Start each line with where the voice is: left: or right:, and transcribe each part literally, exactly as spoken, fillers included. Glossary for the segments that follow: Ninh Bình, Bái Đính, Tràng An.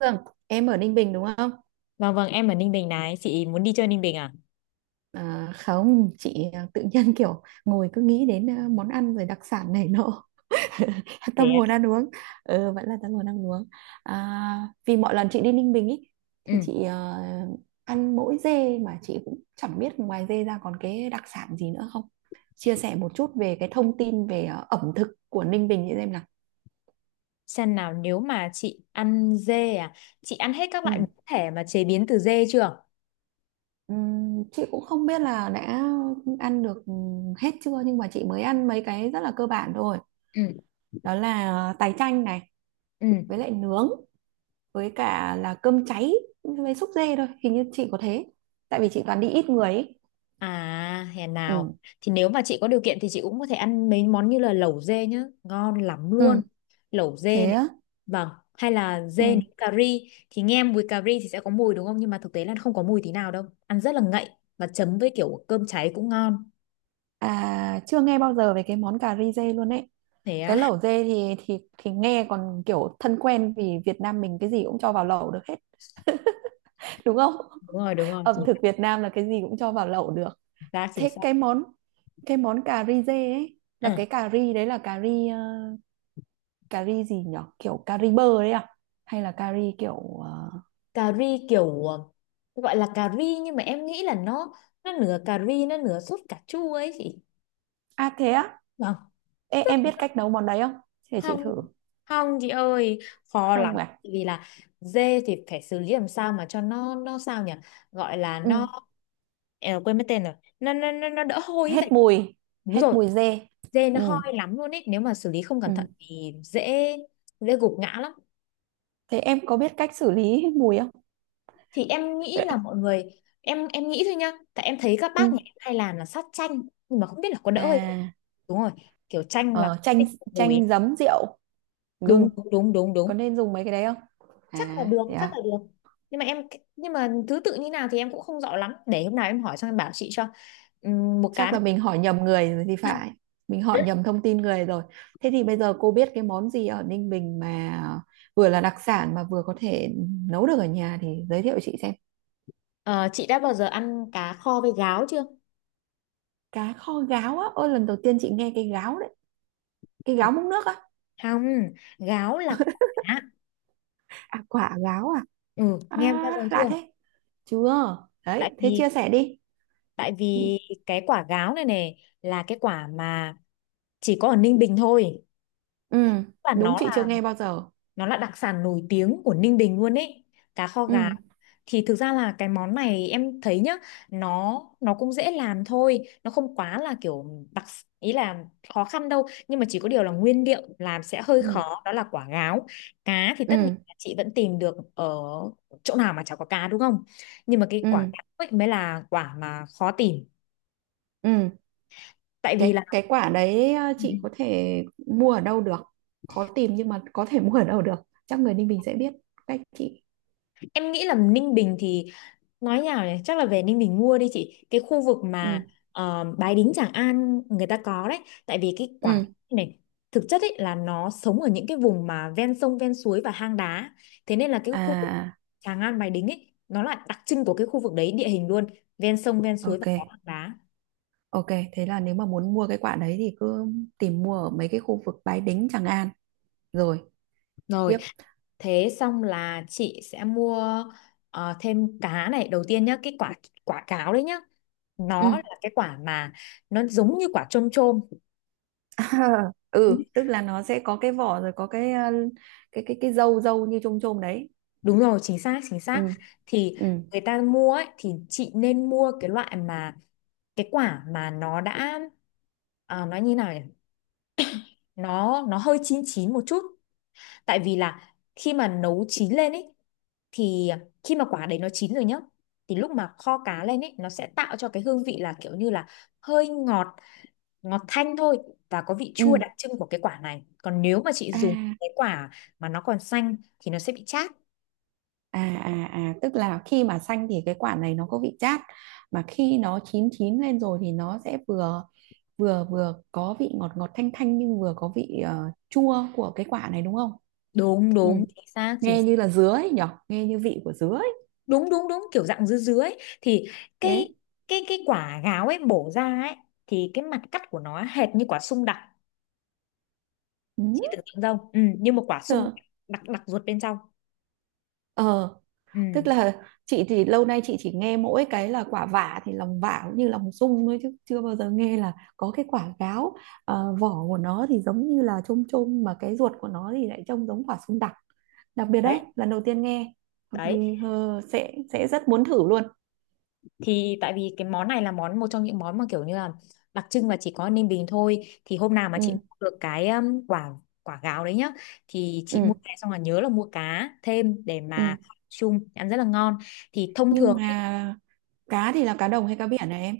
right: Vâng, em ở Ninh Bình đúng không?
left: Vâng vâng, em ở Ninh Bình này, chị muốn đi chơi Ninh Bình à?
right: À, không, chị à, tự nhiên kiểu ngồi cứ nghĩ đến à, món ăn rồi đặc sản này nọ.
left: Thế
right: Tâm hồn
left: ạ.
right: ăn uống. Ừ, vẫn là tâm hồn ăn uống. À, vì mọi lần chị đi Ninh Bình ý,
left: Ừ,
right: thì chị à, ăn mỗi dê mà chị cũng chẳng biết ngoài dê ra còn cái đặc sản gì nữa không. Chia sẻ một chút về cái thông tin về à, ẩm thực của Ninh Bình chị xem nào.
left: xem nào nếu mà chị ăn dê à, chị ăn hết các loại biến
right: Ừ.
left: thể mà chế biến từ dê chưa?
right: Ừm, chị cũng không biết là đã ăn được hết chưa nhưng mà chị mới ăn mấy cái rất là cơ bản thôi,
left: Ừ,
right: đó là tái chanh này,
left: ừ.
right: với lại nướng, với cả là cơm cháy với xúc dê thôi, hình như chị có thế, tại vì chị toàn đi ít người ấy.
left: À, hèn nào.
right: Ừ.
left: Thì nếu mà chị có điều kiện thì chị cũng có thể ăn mấy món như là lẩu dê nhá, ngon lắm
right: Ừ.
left: luôn. Lẩu dê
right: Thế
left: này.
right: á.
left: Vâng, hay là
right: Ừ.
left: dê nấu cà ri thì nghe mùi cà ri thì sẽ có mùi đúng không? Nhưng mà thực tế là không có mùi tí nào đâu. Ăn rất là ngậy và chấm với kiểu cơm cháy cũng ngon.
right: À, chưa nghe bao giờ về cái món cà ri dê luôn ấy.
left: Thế
right: Cái
left: á,
right: lẩu dê thì thì thì nghe còn kiểu thân quen, vì Việt Nam mình cái gì cũng cho vào lẩu được hết. Đúng không?
left: đúng rồi, đúng rồi,
right: Ẩm
left: chính
right: thực
left: xác,
right: Việt Nam là cái gì cũng cho vào lẩu được.
left: chính xác. Chính
right: Thế cái món, cái món cà ri dê ấy là
left: xác.
right: cái cà ri đấy, là cà ri ờ, cà ri gì nhở, kiểu cà ri bơ đấy à, hay là cà ri kiểu ờ,
left: Cà ri kiểu ờ, gọi là cà ri nhưng mà em nghĩ là nó nó nửa cà ri, nó nửa sốt cà chua ấy chị.
right: à thế á.
left: Vâng.
right: Ê, em biết cách nấu món đấy không, để chị
left: Không
right: thử.
left: không, chị ơi, khó lắm.
right: Không à.
left: Tại vì là dê thì phải xử lý làm sao mà cho nó nó sao nhỉ, gọi là nó,
right: Ừ.
left: em quên mất tên rồi, nó nó nó, nó đỡ hôi ấy, tại...
right: Hết mùi.
left: Đúng
right: Hết
left: rồi,
right: mùi dê.
left: dê nó
right: Ừ.
left: hôi lắm luôn ấy, nếu mà xử lý không cẩn thận
right: Ừ.
left: thì dễ dễ gục ngã lắm.
right: Thế em có biết cách xử lý hết mùi không?
left: Thì em nghĩ là mọi người, em em nghĩ thôi nhá, tại em thấy các bác nhà
right: Ừ.
left: em hay làm là sát chanh, nhưng mà không biết là có đỡ hay...
right: À.
left: Đúng rồi, kiểu chanh là
right: ờ, Chanh,
left: thích mùi.
right: chanh giấm rượu
left: Đúng
right: gừng,
left: đúng đúng đúng đúng,
right: có nên dùng mấy cái đấy không?
left: chắc là
right: À
left: được,
right: thế
left: chắc
right: à.
left: là được. Nhưng mà em, nhưng mà thứ tự như nào thì em cũng không rõ lắm, để hôm nào em hỏi xong em bảo chị cho. Ừm, một cái.
right: Chắc là mình hỏi nhầm người rồi thì phải, mình hỏi nhầm thông tin người rồi. Thế thì bây giờ cô biết cái món gì ở Ninh Bình mà vừa là đặc sản mà vừa có thể nấu được ở nhà thì giới thiệu chị xem.
left: Ờ, chị đã bao giờ ăn cá kho với gáo chưa?
right: Cá kho gáo á, ôi lần đầu tiên chị nghe cái gáo đấy. Cái gáo múc nước á?
left: Không, gáo là quả.
right: À quả gáo à?
left: Ừ, nghe bao giờ
right: À
left: chưa?
right: lạ thế. Chưa. Đấy
left: tại
right: thế
left: vì
right: chia sẻ đi.
left: tại vì cái quả gáo này này là cái quả mà chỉ có ở Ninh Bình thôi,
right: Ừ.
left: và
right: Đúng
left: nó
right: chị chưa
left: là
right: nghe bao giờ.
left: nó là đặc sản nổi tiếng của Ninh Bình luôn ấy. Cá kho gà
right: Ừ.
left: thì thực ra là cái món này em thấy nhá, nó nó cũng dễ làm thôi, nó không quá là kiểu đặc ý là khó khăn đâu, nhưng mà chỉ có điều là nguyên liệu làm sẽ hơi
right: Ừ.
left: khó, đó là quả gáo. Cá thì
right: Ừ.
left: tất nhiên là chị vẫn tìm được ở chỗ nào mà chả có cá đúng không, nhưng mà cái quả
right: Ừ.
left: gáo ấy mới là quả mà khó tìm.
right: Ừ.
left: Tại vì là...
right: cái cái quả đấy ờ, chị có thể mua ở đâu được? Khó tìm nhưng mà có thể mua ở đâu được, chắc người Ninh Bình sẽ biết cách chị.
left: Em nghĩ là Ninh Bình thì, nói nhào này, chắc là về Ninh Bình mua đi chị, cái khu vực
right: Ừ.
left: mà ờ, Bái Đính Tràng An người ta có đấy. Tại vì cái quả
right: Ừ.
left: này thực chất ấy là nó sống ở những cái vùng mà ven sông ven suối và hang đá, thế nên là cái
right: À.
left: khu vực
right: À.
left: Tràng An Bái Đính ấy nó là đặc trưng của cái khu vực đấy, địa hình luôn ven sông ven
right: À.
left: suối và
right: Ok.
left: có hang đá.
right: Ok. Thế là nếu mà muốn mua cái quả đấy thì cứ tìm mua ở mấy cái khu vực Bái Đính Tràng An. Rồi.
left: Rồi.
right: Tiếp.
left: Thế xong là chị sẽ mua ờ, thêm cá này đầu tiên nhá, cái quả quả cáo đấy nhá,
right: Ừ.
left: nó là cái quả mà nó giống như quả chôm chôm.
right: Ừ, tức là nó sẽ có cái vỏ rồi có cái ờ, cái cái cái dâu dâu như chôm chôm đấy.
left: Đúng rồi, chính xác, chính
right: Ừ.
left: xác. Thì
right: Ừ.
left: người ta mua ấy, thì chị nên mua cái loại mà, cái quả mà nó đã, à, nói như nào nhỉ? Nó nó hơi chín chín một chút. Tại vì là khi mà nấu chín lên ấy thì khi mà quả đấy nó chín rồi nhá thì lúc mà kho cá lên ấy nó sẽ tạo cho cái hương vị là kiểu như là hơi ngọt, ngọt thanh thôi, và có vị chua
right: Ừ.
left: đặc trưng của cái quả này, còn nếu mà chị
right: À.
left: dùng cái quả mà nó còn xanh thì nó sẽ bị chát.
right: À, à, à, tức là khi mà xanh thì cái quả này nó có vị chát, mà khi nó chín chín lên rồi thì nó sẽ vừa, vừa vừa có vị ngọt ngọt thanh thanh nhưng vừa có vị ờ, chua của cái quả này đúng không?
left: Đúng
right: Ừ.
left: đúng chính xác chính.
right: Nghe như là dứa ấy nhở, nghe như vị của dứa ấy.
left: Đúng đúng đúng, kiểu dạng dứa dứa ấy, thì cái
right: Thế.
left: cái cái quả gáo ấy bổ ra ấy, thì cái mặt cắt của nó hệt như quả sung đặc.
right: Ừ.
left: Chị tưởng tượng không? Ừ, như một quả sung đặc, đặc ruột bên trong.
right: Ờ.
left: Ừ.
right: Tức là chị thì lâu nay chị chỉ nghe mỗi cái là quả vả thì lòng vả cũng như lòng sung thôi chứ chưa bao giờ nghe là có cái quả gáo. Ờ, vỏ của nó thì giống như là chôm chôm mà cái ruột của nó thì lại trông giống quả sung đặc, đặc biệt đấy,
left: Đấy
right: lần đầu tiên nghe. Hợp
left: đấy.
right: lý. hơ, sẽ sẽ rất muốn thử luôn.
left: Thì tại vì cái món này là món một trong những món mà kiểu như là đặc trưng và chỉ có Ninh Bình thôi, thì hôm nào mà
right: Ừ.
left: chị mua được cái um, quả quả gáo đấy nhá, thì chị mua
right: Ừ.
left: về xong là nhớ là mua cá thêm để mà
right: Ừ.
left: chung ăn rất là ngon. Thì thông
right: Nhưng
left: thường,
right: mà cá thì là cá đồng hay cá biển này em?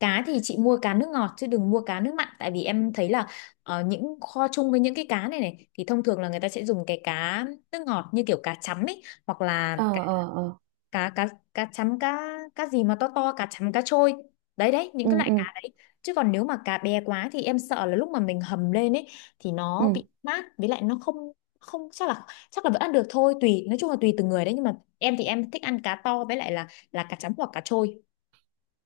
left: cá thì chị mua cá nước ngọt chứ đừng mua cá nước mặn, tại vì em thấy là ờ, những kho chung với những cái cá này này thì thông thường là người ta sẽ dùng cái cá nước ngọt như kiểu cá chấm ấy, hoặc là
right: Ờ
left: cá
right: ờ ờ.
left: cá cá cá chấm, cá cá gì mà to to, cá chấm cá trôi, đấy đấy, những
right: Ừ
left: cái loại
right: ừ
left: cá đấy. Chứ còn nếu mà cá bé quá thì em sợ là lúc mà mình hầm lên ấy thì
right: ừ.
left: nó bị mát, với lại nó không, không chắc là, chắc là vẫn ăn được thôi, tùy, nói chung là tùy từng người đấy, nhưng mà em thì em thích ăn cá to, với lại là là cá chấm hoặc cá trôi.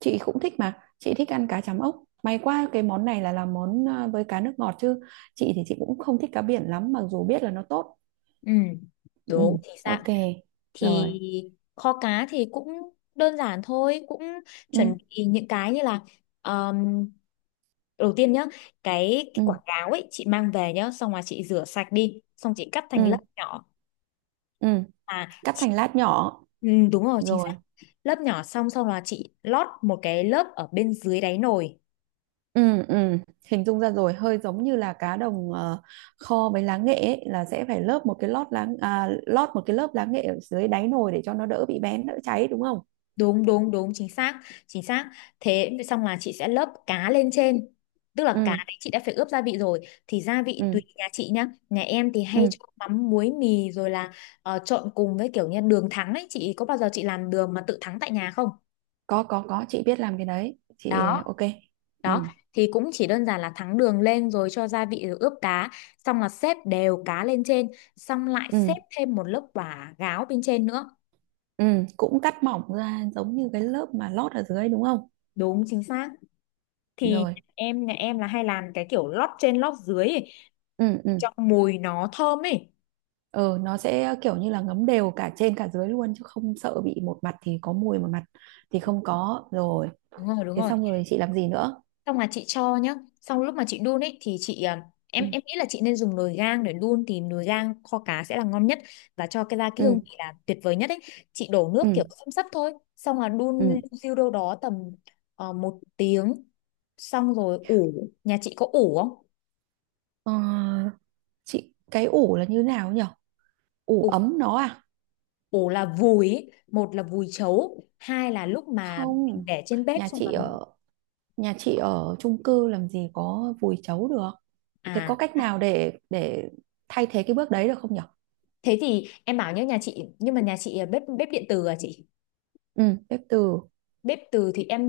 right: Chị cũng thích mà, chị thích ăn cá chấm, ốc may quá cái món này là làm món à, với cá nước ngọt chứ. Chị thì chị cũng không thích cá biển lắm mặc dù biết là nó tốt.
left: Ừ
right: Ừ.
left: đúng thì sao,
right: Ok.
left: thì
right: Rồi.
left: kho cá thì cũng đơn giản thôi, cũng
right: Ừ.
left: chuẩn bị những cái như là um, đầu tiên nhá, cái, cái
right: Ừ.
left: quả cáo ấy chị mang về nhá, xong rồi chị rửa sạch đi, xong chị cắt thành
right: Ừ.
left: lớp nhỏ.
right: Ừ.
left: à
right: Cắt
left: chị-
right: thành lát nhỏ.
left: ừ, đúng rồi chính xác.
right: Rồi.
left: Lớp nhỏ xong xong là chị lót một cái lớp ở bên dưới đáy nồi.
right: Ừ. Ừ. Hình dung ra rồi, hơi giống như là cá đồng ờ, kho với lá nghệ ấy, là sẽ phải lớp một cái lót lá, à, lót một cái lớp lá nghệ ở dưới đáy nồi để cho nó đỡ bị bén, đỡ cháy đúng không?
left: Đúng đúng đúng, chính xác chính xác. Thế xong là chị sẽ lớp cá lên trên, tức là
right: Ừ.
left: cá đấy chị đã phải ướp gia vị rồi, thì gia vị tùy
right: Ừ.
left: nhà chị nhá, nhà em thì hay
right: Ừ.
left: cho mắm muối mì rồi là ờ, trộn cùng với kiểu như đường thắng ấy, chị có bao giờ chị làm đường mà tự thắng tại nhà không?
right: có có có chị biết làm cái đấy chị.
left: Đó
right: Ok. Ừ.
left: đó, thì cũng chỉ đơn giản là thắng đường lên rồi cho gia vị rồi ướp cá, xong là xếp đều cá lên trên, xong lại xếp
right: Ừ.
left: thêm một lớp quả gáo bên trên nữa.
right: Ừ. Cũng cắt mỏng ra giống như cái lớp mà lót ở dưới đúng không?
left: Đúng chính xác. Thì
right: Rồi.
left: em nhà em là hay làm cái kiểu lót trên lót dưới
right: Ừ. Ừ.
left: cho mùi nó thơm ấy.
right: Ừ. Nó sẽ ờ, kiểu như là ngấm đều cả trên cả dưới luôn chứ không sợ bị một mặt thì có mùi, một mặt thì không có rồi.
left: Đúng rồi đúng
right: Thế
left: rồi.
right: xong rồi chị làm gì nữa?
left: Xong là chị cho nhá. Xong lúc mà chị đun ấy thì chị à, em
right: Ừ.
left: em nghĩ là chị nên dùng nồi gang để đun, thì nồi gang kho cá sẽ là ngon nhất và cho cái ra cái
right: Ừ.
left: hương vị là tuyệt vời nhất ấy. Chị đổ
right: Ừ.
left: nước kiểu xăm xắp thôi, xong là
right: Ừ.
left: đun siêu đâu đó tầm ờ, một tiếng, xong rồi ủ. Nhà chị có ủ không?
right: ờ, chị cái ủ là như nào nhỉ, ủ
left: Ủ,
right: ấm nó à?
left: ủ là vùi ấy. Một là vùi chấu, hai là lúc mà mình
right: Không,
left: để trên bếp
right: nhà
left: xong
right: chị
left: rồi.
right: ở, nhà chị ở chung cư làm gì có vùi chấu được. Thế có
left: à
right: cách nào để để thay thế cái bước đấy được không nhỉ?
left: Thế thì em bảo nhớ nhà chị, nhưng mà nhà chị à, bếp bếp điện từ à chị?
right: Ừ. Bếp từ.
left: Bếp từ thì em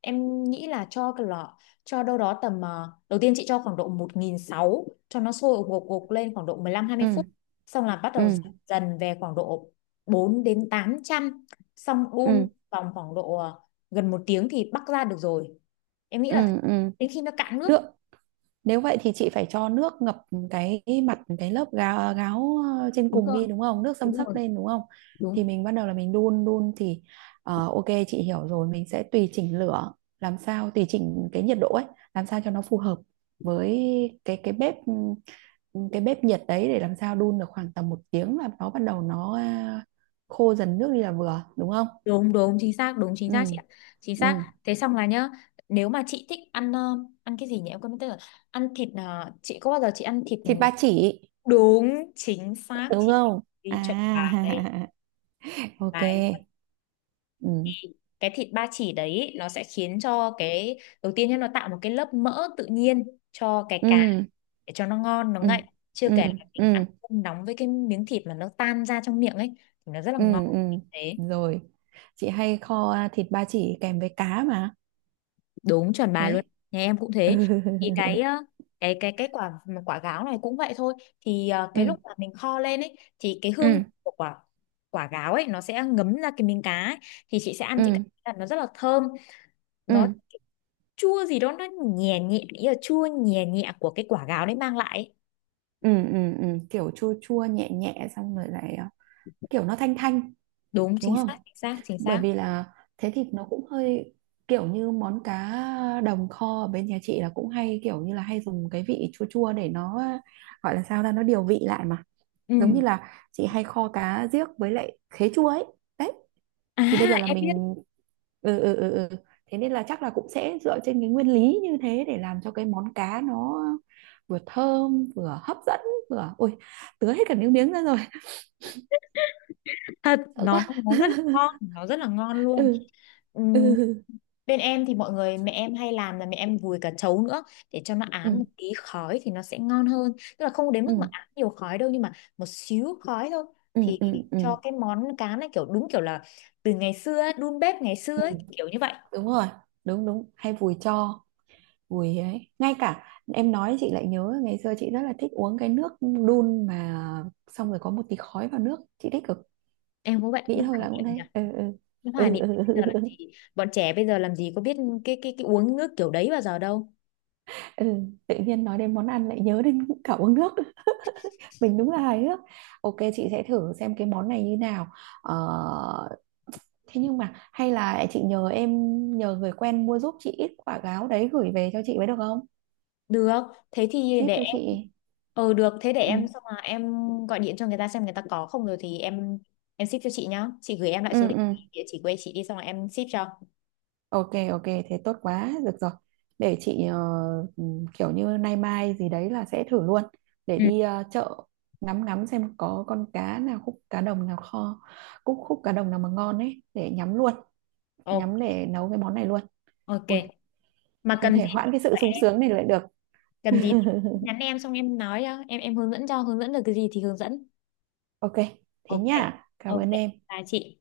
left: em nghĩ là cho cái lọ, cho đâu đó tầm ờ, đầu tiên chị cho khoảng độ một nghìn sáu trăm cho nó sôi gục gục lên khoảng độ mười lăm hai mươi
right: Ừ.
left: phút xong là bắt đầu giảm
right: Ừ.
left: dần về khoảng độ bốn đến tám trăm. Xong đun
right: Ừ.
left: vòng khoảng độ ờ, gần một tiếng thì bắc ra được rồi, em nghĩ là thế.
right: Ừ. Ừ.
left: Đến khi nó cạn nước.
right: Nước. Nếu vậy thì chị phải cho nước ngập cái mặt cái lớp gáo, gáo ờ, trên
left: Đúng
right: cùng
left: rồi
right: đi đúng không, nước xâm
left: đúng
right: xấp
left: rồi
right: lên đúng không? Thì
left: đúng
right: mình bắt đầu là mình đun đun thì ờ, ok chị hiểu rồi, mình sẽ tùy chỉnh lửa, làm sao tùy chỉnh cái nhiệt độ ấy làm sao cho nó phù hợp với cái cái bếp, ừ, cái bếp nhiệt đấy để làm sao đun được khoảng tầm một tiếng là nó bắt đầu nó à, khô dần nước đi là vừa đúng không?
left: đúng đúng chính xác, đúng chính
right: Ừ.
left: xác chị ạ. Chính xác.
right: Ừ.
left: Thế xong là nhá, nếu mà chị thích ăn ờ, ăn cái gì nhỉ em quên mất tên rồi, ăn thịt ờ, chị có bao giờ chị ăn thịt...
right: Thịt ba chỉ
left: Đúng, chính xác
right: đúng
left: chị,
right: không? À
left: đi chuẩn bài đây,
right: ok.
left: bài luôn.
right: Ừ.
left: Cái thịt ba chỉ đấy ý, nó sẽ khiến cho cái đầu tiên nhá nó tạo một cái lớp mỡ tự nhiên cho cái
right: Ừ.
left: cá để cho nó ngon nó
right: Ừ.
left: ngậy, chưa
right: Ừ.
left: kể là mình ăn
right: Ừ.
left: cơm nóng với cái miếng thịt mà nó tan ra trong miệng ấy thì nó rất là
right: Ừ.
left: ngon.
right: Ừ.
left: Thế.
right: Rồi. Chị hay kho à, thịt ba chỉ kèm với cá mà.
left: Đúng chuẩn bà luôn,
right: Đấy.
left: nhà em cũng thế.
right: Ừ.
left: Thì cái ờ, cái cái cái quả quả gáo này cũng vậy thôi. Thì ờ, cái
right: Ừ.
left: lúc mà mình kho lên ấy thì cái
right: Ừ.
left: hương của quả quả gáo ấy nó sẽ ngấm ra cái miếng cá ấy. Thì chị sẽ ăn chị cảm
right: Ừ.
left: thấy là nó rất là thơm,
right: Ừ.
left: nó chua gì đó, nó nhẹ nhẹ, ý là chua nhẹ nhẹ của cái quả gáo đấy mang lại ấy.
right: Ừ. Ừ. Ừ. Kiểu chua chua nhẹ nhẹ xong rồi lại à, kiểu nó thanh thanh
left: Đúng
right: đúng
left: chính
right: không?
left: xác chính xác chính
right: Bởi
left: xác.
right: vì là thế thì nó cũng hơi kiểu như món cá đồng kho ở bên nhà chị là cũng hay kiểu như là hay dùng cái vị chua chua để nó gọi là sao ra nó điều vị lại mà, giống
left: Ừ
right: như là chị hay kho cá riếc với lại khế chua ấy. Đấy.
left: à
right: Thì bây giờ là
left: em biết
right: mình. Ừ. Ừ. Ừ. Ừ. Thế nên là chắc là cũng sẽ dựa trên cái nguyên lý như thế để làm cho cái món cá nó vừa thơm vừa hấp dẫn, vừa ôi, tứa hết cả nước miếng ra rồi.
left: thật,
right: Sợ
left: nó
right: quá.
left: nó rất là ngon, nó rất là ngon luôn.
right: Ừ.
left: Ừ,
right: Ừ.
left: bên em thì mọi người, mẹ em hay làm là mẹ em vùi cả trấu nữa để cho nó
right: Ừ.
left: ám một tí khói thì nó sẽ ngon hơn. Tức là không đến
right: Ừ.
left: mức mà ám nhiều khói đâu, nhưng mà một xíu khói thôi,
right: Ừ.
left: thì
right: Ừ. Ừ.
left: cho cái món cá này kiểu đúng kiểu là từ ngày xưa ấy, đun bếp ngày xưa
right: Ừ.
left: ấy, kiểu như vậy.
right: Đúng rồi. Đúng đúng, hay vùi cho, vùi ấy. Ngay cả em nói chị lại nhớ ngày xưa chị rất là thích uống cái nước đun mà xong rồi có một tí khói vào nước, chị thích cực.
left: Em cũng vậy,
right: Nghĩ
left: nó
right: thôi
left: hoài
right: là cũng
left: niệm nhỉ.
right: thế. Ừ. Ừ.
left: Nó hoài
right: Ừ.
left: niệm.
right: Ừ. Ừ.
left: Bây giờ
right: Ừ.
left: làm
right: Ừ.
left: gì, bọn trẻ bây giờ làm gì có biết cái cái cái uống nước kiểu đấy bao giờ đâu.
right: Ừ. tự nhiên nói đến món ăn lại nhớ đến cả uống nước, mình đúng là hài hước. Ok chị sẽ thử xem cái món này như nào. ờ, thế nhưng mà hay là chị nhờ em, nhờ người quen mua giúp chị ít quả gáo đấy gửi về cho chị mới được không,
left: Được, thế thì
right: ship
left: để
right: cho
left: em.
right: chị.
left: Ừ được, thế để
right: Ừ.
left: em xong mà em gọi điện cho người ta xem người ta có không, rồi thì em em ship cho chị nhá. Chị gửi em lại
right: Ừ,
left: số địa
right: ừ.
left: địa chỉ quê chị đi xong rồi em ship cho.
right: Ok ok, thế tốt quá được rồi. Để chị ờ, ừ, kiểu như nay mai gì đấy là sẽ thử luôn, để
left: Ừ,
right: đi ờ, chợ, ngắm ngắm xem có con cá nào, khúc cá đồng nào kho, khúc khúc cá đồng nào mà ngon ấy để nhắm luôn, nhắm
left: ok.
right: để nấu cái món này luôn.
left: Ok.
right: Ui,
left: Mà
right: không
left: cần gì
right: thể
left: thì
right: hoãn
left: cứ
right: cái sự
left: gọi
right: sung
left: em,
right: sướng này lại được.
left: cần gì thì nhắn em xong em nói cho, em em hướng dẫn cho, hướng dẫn được cái gì thì hướng dẫn.
right: Ok thế
left: Ok.
right: nhá, cảm
left: Ok.
right: ơn em.
left: Là chị.